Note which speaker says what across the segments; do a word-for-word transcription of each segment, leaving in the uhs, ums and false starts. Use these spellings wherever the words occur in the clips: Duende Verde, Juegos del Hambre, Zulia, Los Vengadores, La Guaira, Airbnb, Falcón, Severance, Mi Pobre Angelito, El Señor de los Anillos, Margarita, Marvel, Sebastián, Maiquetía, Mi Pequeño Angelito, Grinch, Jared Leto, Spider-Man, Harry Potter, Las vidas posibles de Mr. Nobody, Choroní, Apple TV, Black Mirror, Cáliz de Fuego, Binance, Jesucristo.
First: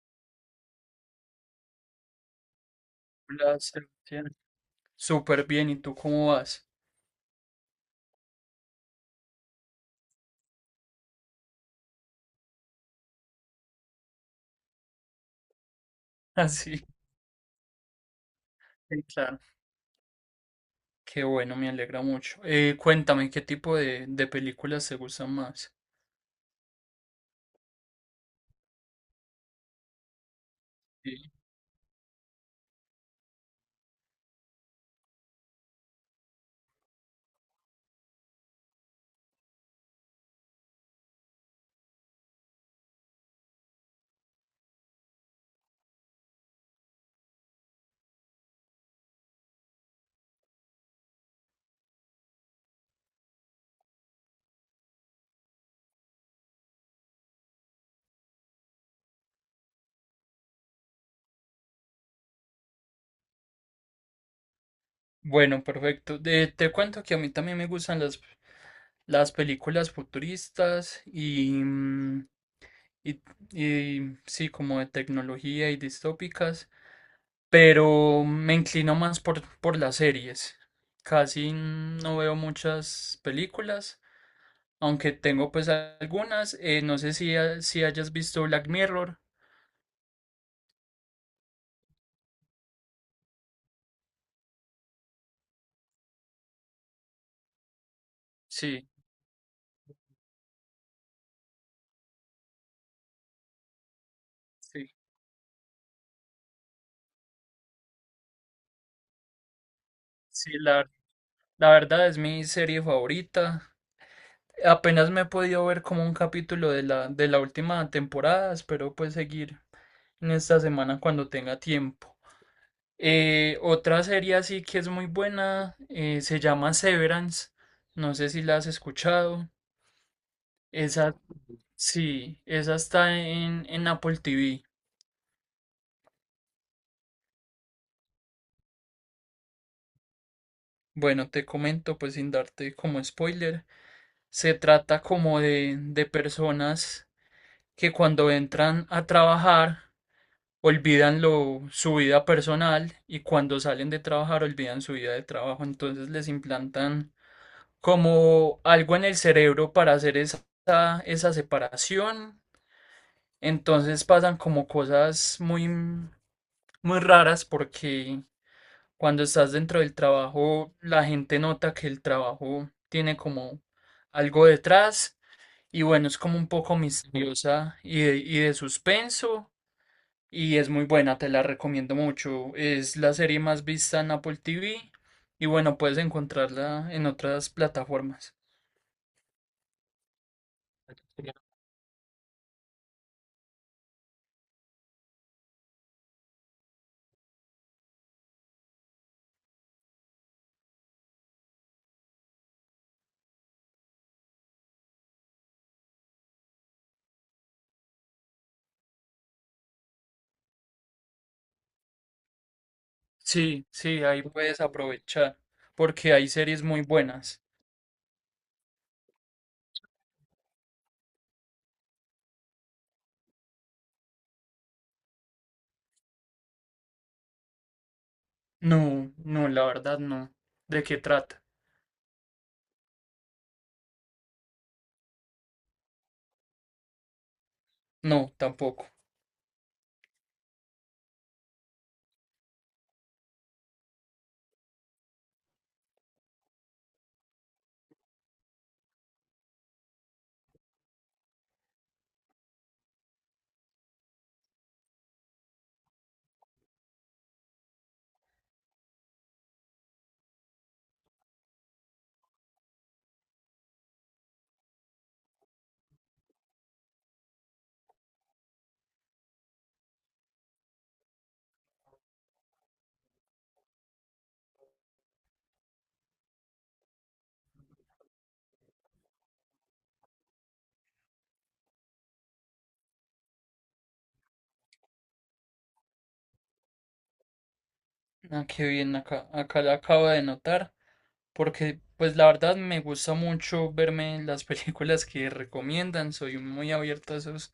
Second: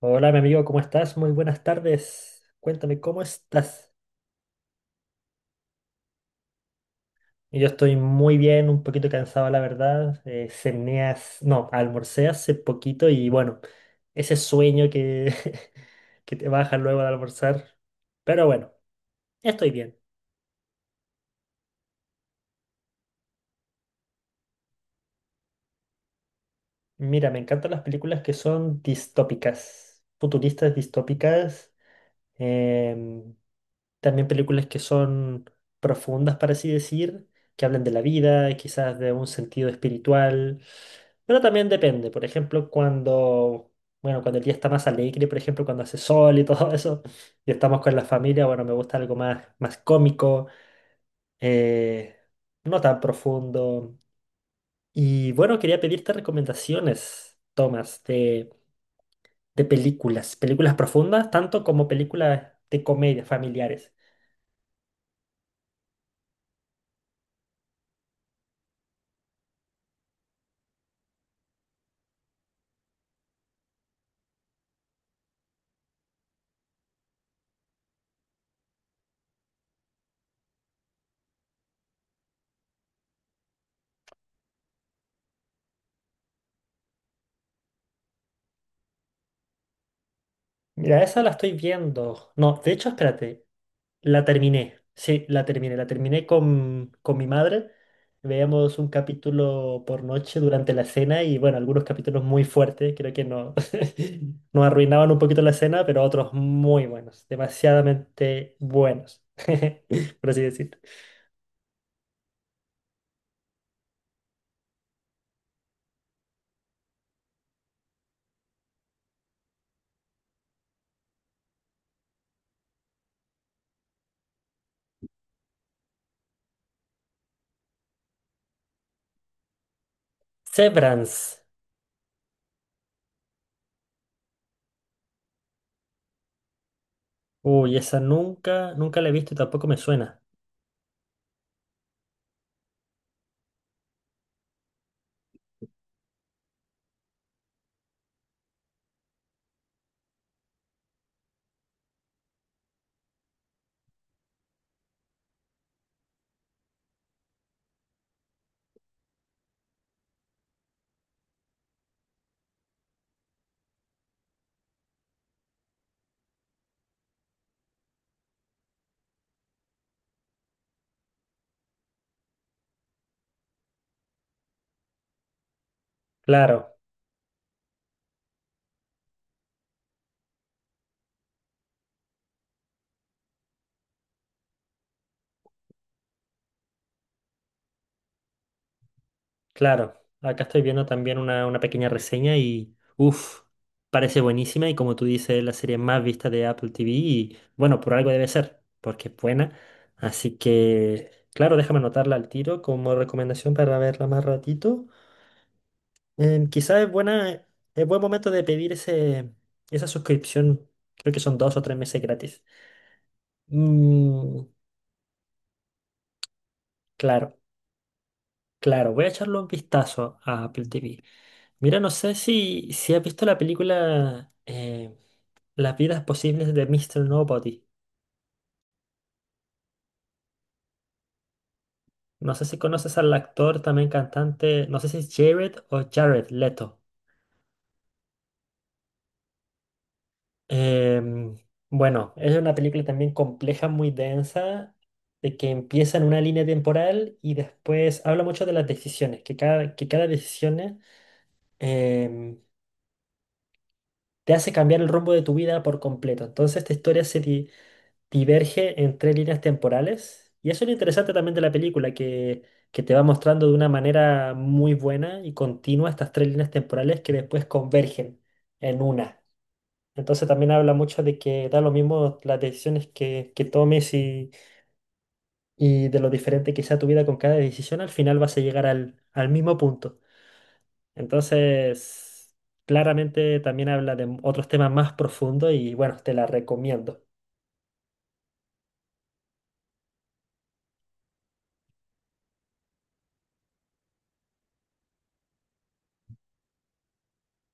Speaker 1: Hola, mi amigo, ¿cómo estás? Muy buenas tardes. Cuéntame, ¿cómo
Speaker 2: Hola,
Speaker 1: estás?
Speaker 2: Sebastián. Súper bien, ¿y tú cómo vas?
Speaker 1: Y Yo estoy muy bien, un poquito cansado, la verdad. Eh, cené hace- no, almorcé hace poquito y bueno, ese sueño que, que te baja
Speaker 2: Así,
Speaker 1: luego de almorzar. Pero bueno,
Speaker 2: claro.
Speaker 1: estoy bien.
Speaker 2: Qué bueno, me alegra mucho. Eh, cuéntame, ¿qué tipo de, de películas te gustan más?
Speaker 1: Mira, me encantan las películas que son distópicas, futuristas
Speaker 2: Sí.
Speaker 1: distópicas. Em, También películas que son profundas, para así decir, que hablan de la vida, quizás de un sentido espiritual. Pero también depende. Por ejemplo, cuando, bueno, cuando el día está más alegre, por ejemplo, cuando hace sol y todo eso, y estamos con la familia, bueno, me gusta algo más, más cómico, eh, no tan profundo. Y bueno, quería pedirte recomendaciones, Tomás, de, de películas, películas profundas, tanto como películas de comedia familiares.
Speaker 2: Bueno, perfecto. De- te cuento que a mí también me gustan las, las películas futuristas y, mm, y, y sí, como de tecnología y distópicas, pero me inclino más por, por las series. Casi no veo muchas películas. Aunque tengo pues algunas, eh, no sé si, ha- si hayas visto Black Mirror.
Speaker 1: Mira, esa la estoy viendo. No, de hecho, espérate, la terminé. Sí, la terminé. La terminé con, con mi madre. Veíamos
Speaker 2: Sí,
Speaker 1: un capítulo por noche durante la cena y bueno, algunos capítulos muy fuertes, creo que no, nos
Speaker 2: sí,
Speaker 1: arruinaban un poquito la cena, pero otros muy buenos, demasiadamente buenos, por así
Speaker 2: sí,
Speaker 1: decir.
Speaker 2: la, la verdad es mi serie favorita. Apenas me he podido ver como un capítulo de la, de la última temporada, espero pues seguir en esta semana cuando tenga tiempo. Eh, otra serie así que es muy buena, eh, se llama Severance, no sé si la has escuchado. Esa,
Speaker 1: Severance.
Speaker 2: sí, esa está en, en Apple T V.
Speaker 1: Uy, esa nunca, nunca la he visto y tampoco me suena.
Speaker 2: Bueno, te comento pues sin darte como spoiler. Se trata como de, de personas que cuando entran a trabajar olvidan lo, su vida personal y cuando salen de trabajar olvidan su vida de trabajo. Entonces les implantan como algo en el cerebro para hacer esa, esa separación. Entonces pasan como cosas muy, muy raras porque cuando estás dentro del trabajo la gente nota que el trabajo tiene como algo detrás. Y bueno, es como un poco
Speaker 1: Claro.
Speaker 2: misteriosa y de, y de suspenso. Y es muy buena, te la recomiendo mucho. Es la serie más vista en Apple T V. Y bueno, puedes encontrarla en otras plataformas.
Speaker 1: Claro, acá estoy viendo también una, una pequeña reseña y, uff, parece buenísima y como tú dices, es la serie más vista de Apple T V y bueno, por algo debe ser, porque es buena. Así que, claro, déjame anotarla al tiro como recomendación para verla más ratito. Em, quizás es buena, es buen momento de pedir ese, esa suscripción, creo que son dos o tres meses gratis.
Speaker 2: Sí, sí, ahí
Speaker 1: Mm,
Speaker 2: puedes aprovechar. Porque hay series muy
Speaker 1: claro,
Speaker 2: buenas.
Speaker 1: claro, voy a echarle un vistazo a Apple T V. Mira, no sé si, si has visto la película eh, Las vidas posibles de míster Nobody.
Speaker 2: No, no, la verdad no. ¿De qué trata?
Speaker 1: No sé si conoces al actor, también cantante, no sé si es Jared o Jared Leto.
Speaker 2: No, tampoco.
Speaker 1: Em, bueno, es una película también compleja, muy densa, de que empieza en una línea temporal y después habla mucho de las decisiones, que cada, que cada decisión em, te hace cambiar el rumbo de tu vida por completo. Entonces esta historia se, di- diverge en tres líneas temporales. Y eso es lo interesante también de la película, que, que te va mostrando de una manera muy buena y continua estas tres líneas temporales que después convergen en una. Entonces también habla mucho de que da lo mismo las decisiones que, que tomes y, y de lo diferente que sea tu vida con cada decisión, al final vas a llegar al, al mismo punto. Entonces, claramente también habla de otros temas más profundos y bueno, te la recomiendo.
Speaker 2: Ah, qué bien, acá, acá la acabo de notar. Porque, pues la verdad me gusta mucho verme las películas que recomiendan. Soy muy abierto a esos.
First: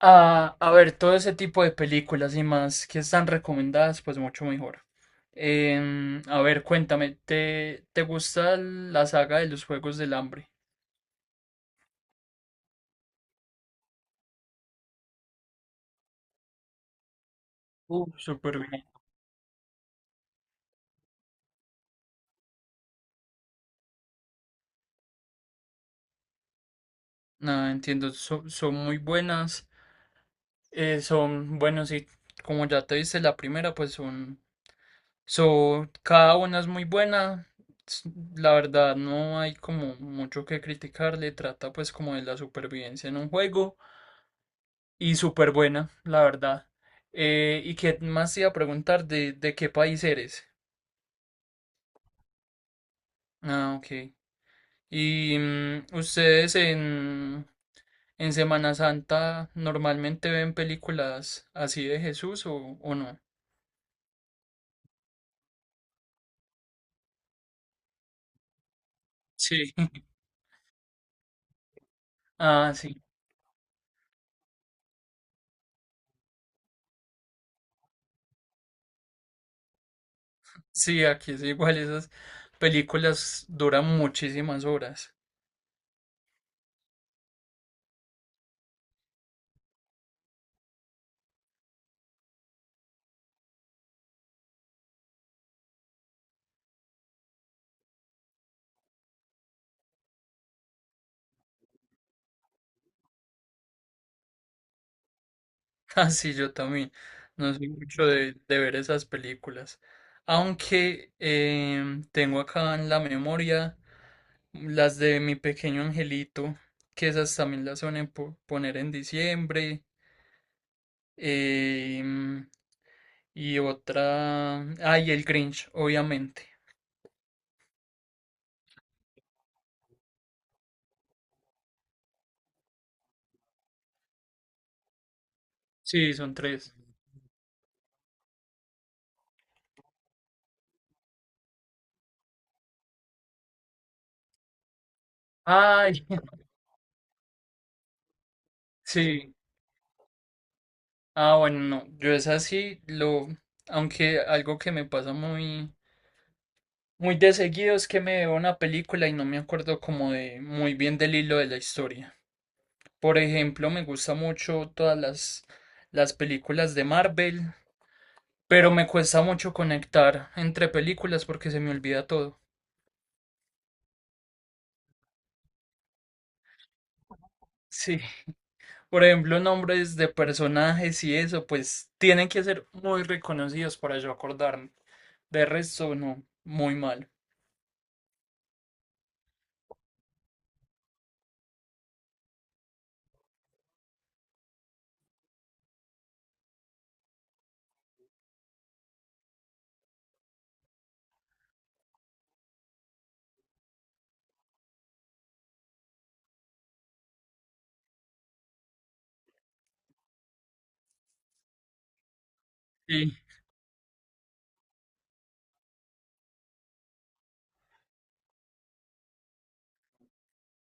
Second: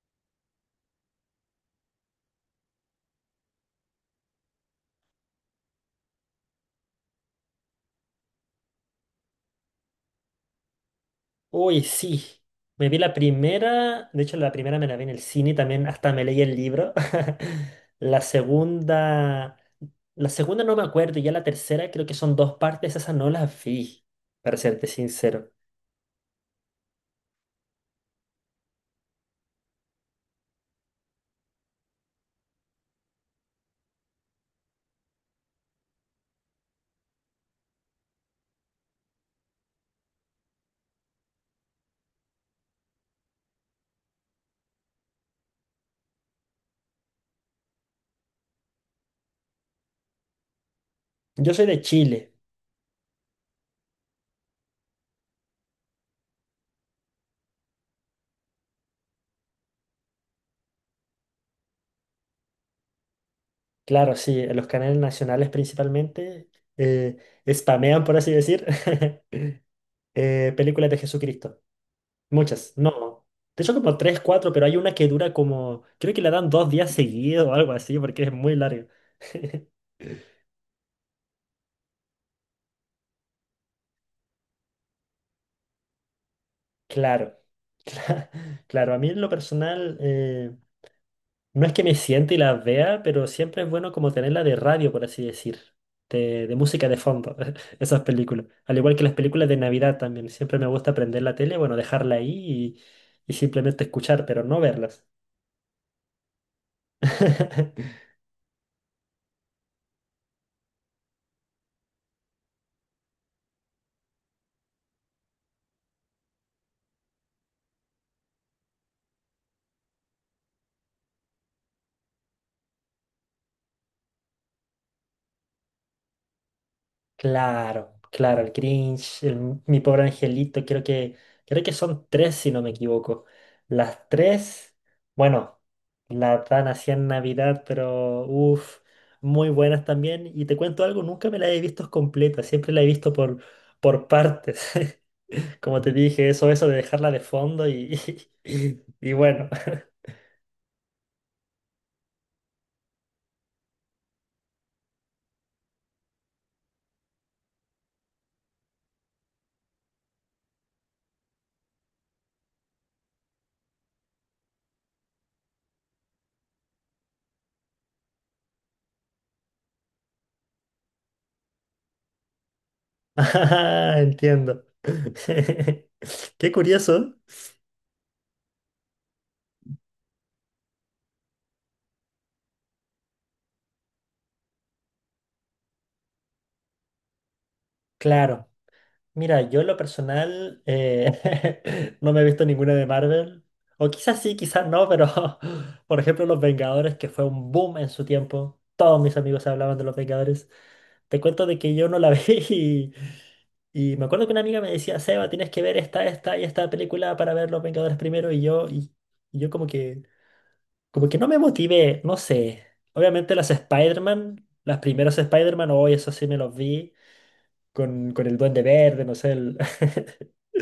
Speaker 2: A, a ver, todo ese tipo de películas y más que están recomendadas, pues mucho mejor. Em, a ver, cuéntame, ¿te, te gusta la saga de los Juegos del Hambre?
Speaker 1: Uy, sí. Me vi la primera, de hecho la primera me la vi en el cine también, hasta me leí el libro.
Speaker 2: Uh,
Speaker 1: La
Speaker 2: súper bien.
Speaker 1: segunda, la segunda no me acuerdo, y ya la tercera creo que son dos partes, esas no las vi, para serte sincero.
Speaker 2: Nada, entiendo, so- son muy buenas. Eh, son, bueno, sí, como ya te viste la primera, pues son... So, cada una es muy buena. s- La verdad, no hay como mucho que criticarle. Trata pues como de la supervivencia en un juego. Y súper buena, la verdad. Eh, ¿y qué más te iba a preguntar? ¿De, de qué país eres?
Speaker 1: Yo soy de Chile,
Speaker 2: Ah, ok. ¿Y mm, ustedes en, en Semana Santa normalmente ven películas así de Jesús o, o no?
Speaker 1: claro, sí, en los canales nacionales principalmente eh, spamean, por así decir,
Speaker 2: Sí.
Speaker 1: eh, películas de Jesucristo. Muchas,
Speaker 2: Ah, sí.
Speaker 1: no. De hecho como tres, cuatro, pero hay una que dura como, creo que la dan dos días seguidos o algo así, porque es muy larga.
Speaker 2: Sí, aquí es igual. Esas películas duran muchísimas horas.
Speaker 1: Claro, cla- claro, a mí en lo personal eh, no es que me siente y las vea, pero siempre es bueno como tenerla de radio, por así decir, de, de música de fondo, esas películas. Al igual que las películas de Navidad también, siempre me gusta prender la tele, bueno, dejarla ahí y, y simplemente escuchar, pero no verlas.
Speaker 2: Ah, sí, yo también. No soy mucho de, de ver esas películas. Aunque em, tengo acá en la memoria las de Mi Pequeño Angelito, que esas también las suelen po- poner en diciembre. Em, y otra. Ay, el Grinch, obviamente.
Speaker 1: Claro, claro, el Grinch, el Mi Pobre Angelito, creo que, creo que son tres si no me equivoco. Las tres, bueno,
Speaker 2: Sí, son
Speaker 1: la dan
Speaker 2: tres.
Speaker 1: así en Navidad, pero uff, muy buenas también. Y te cuento algo, nunca me la he visto completa, siempre la he visto por, por partes. Como te
Speaker 2: Ay,
Speaker 1: dije, eso, eso de dejarla de fondo y, y y
Speaker 2: sí.
Speaker 1: bueno.
Speaker 2: Ah, bueno, no. Yo es así, lo. Aunque algo que me pasa muy. Muy de seguido es que me veo una película y no me acuerdo como de muy bien del hilo de la historia. Por ejemplo, me gusta mucho todas las, las películas de Marvel, pero me cuesta mucho conectar entre películas porque se me olvida todo.
Speaker 1: Ah, entiendo. Qué curioso.
Speaker 2: Sí, por ejemplo, nombres de personajes y eso, pues tienen que ser muy reconocidos para yo acordarme. De resto, no, muy mal.
Speaker 1: Claro. Mira, yo en lo personal eh, no me he visto ninguna de Marvel. O quizás sí, quizás no, pero por ejemplo Los Vengadores, que fue un boom en su tiempo. Todos mis amigos hablaban de Los Vengadores. Te cuento de que yo no la vi y, y me acuerdo que una amiga me decía, Seba, tienes que ver esta, esta y esta película para ver Los Vengadores primero. Y yo, y, y yo como que, como que no me motivé, no sé.
Speaker 2: Sí.
Speaker 1: Obviamente las Spider-Man, las primeras Spider-Man, hoy eso sí me los vi con, con el Duende Verde, no sé, el...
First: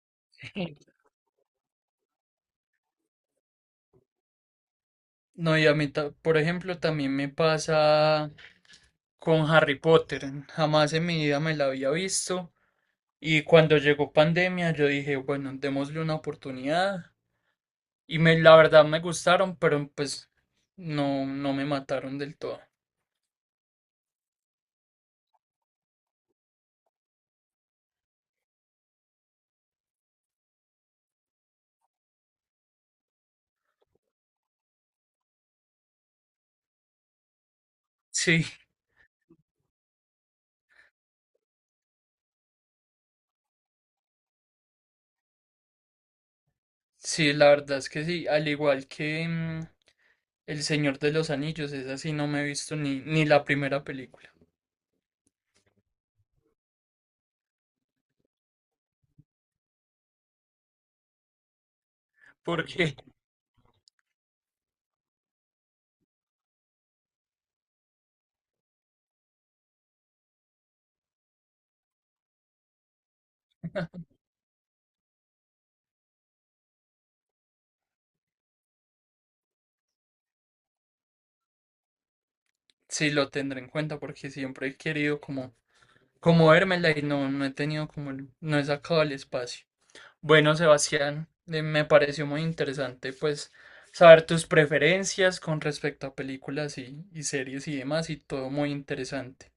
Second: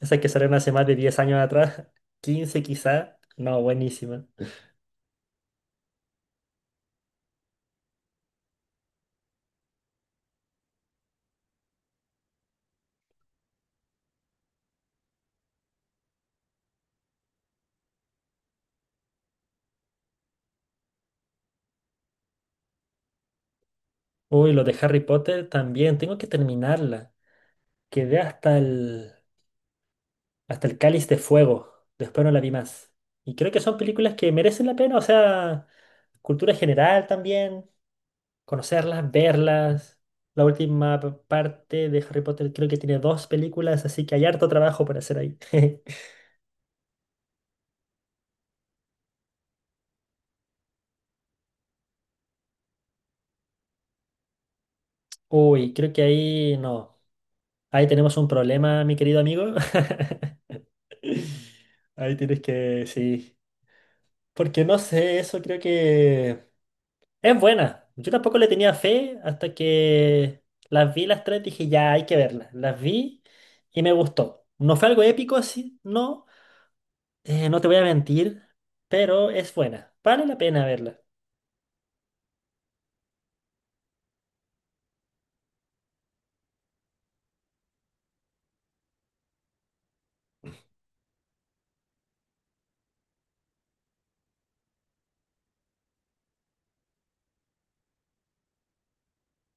Speaker 1: esas que salieron hace más de diez años atrás, quince quizá, no, buenísima.
Speaker 2: No, y a mí, ta- por ejemplo, también me pasa con Harry Potter. Jamás en mi vida me la había visto. Y cuando llegó pandemia, yo dije, bueno, démosle una oportunidad. Y me, la verdad me gustaron, pero pues no, no me mataron del todo.
Speaker 1: Uy, lo de Harry Potter también, tengo que terminarla. Quedé hasta el, hasta el Cáliz de Fuego, después no la vi más. Y creo que son películas que merecen la pena, o sea, cultura general también,
Speaker 2: Sí,
Speaker 1: conocerlas, verlas. La última p- parte de Harry Potter creo que tiene dos películas, así que hay harto trabajo para hacer ahí.
Speaker 2: sí, la verdad es que sí. Al igual que mm, El Señor de los Anillos, esa sí no me he visto ni, ni la primera película.
Speaker 1: Uy, creo que ahí no. Ahí tenemos un problema, mi querido amigo. Ahí tienes que,
Speaker 2: Porque
Speaker 1: sí. Porque no sé, eso creo que es buena. Yo tampoco le tenía fe hasta que las vi las tres, dije, ya hay que verlas. Las vi y me gustó. No fue algo épico, así no. Eh, no te voy a mentir, pero es buena. Vale la pena verla.
Speaker 2: sí lo tendré en cuenta, porque siempre he querido como, como vérmela y no, no he tenido como, el- no he sacado el espacio. Bueno, Sebastián, eh, me pareció muy interesante pues saber tus preferencias con respecto a películas y, y series y demás y todo muy interesante.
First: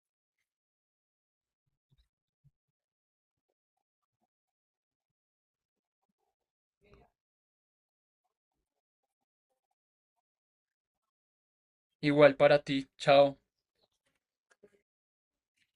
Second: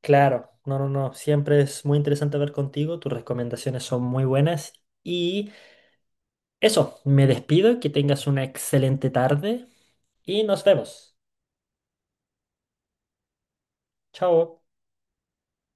Speaker 1: Claro, no, no, no. Siempre es muy interesante ver contigo. Tus recomendaciones son muy buenas. Y eso, me despido. Que tengas una excelente tarde. Y nos vemos.
Speaker 2: Igual para ti, chao.
Speaker 1: Chao.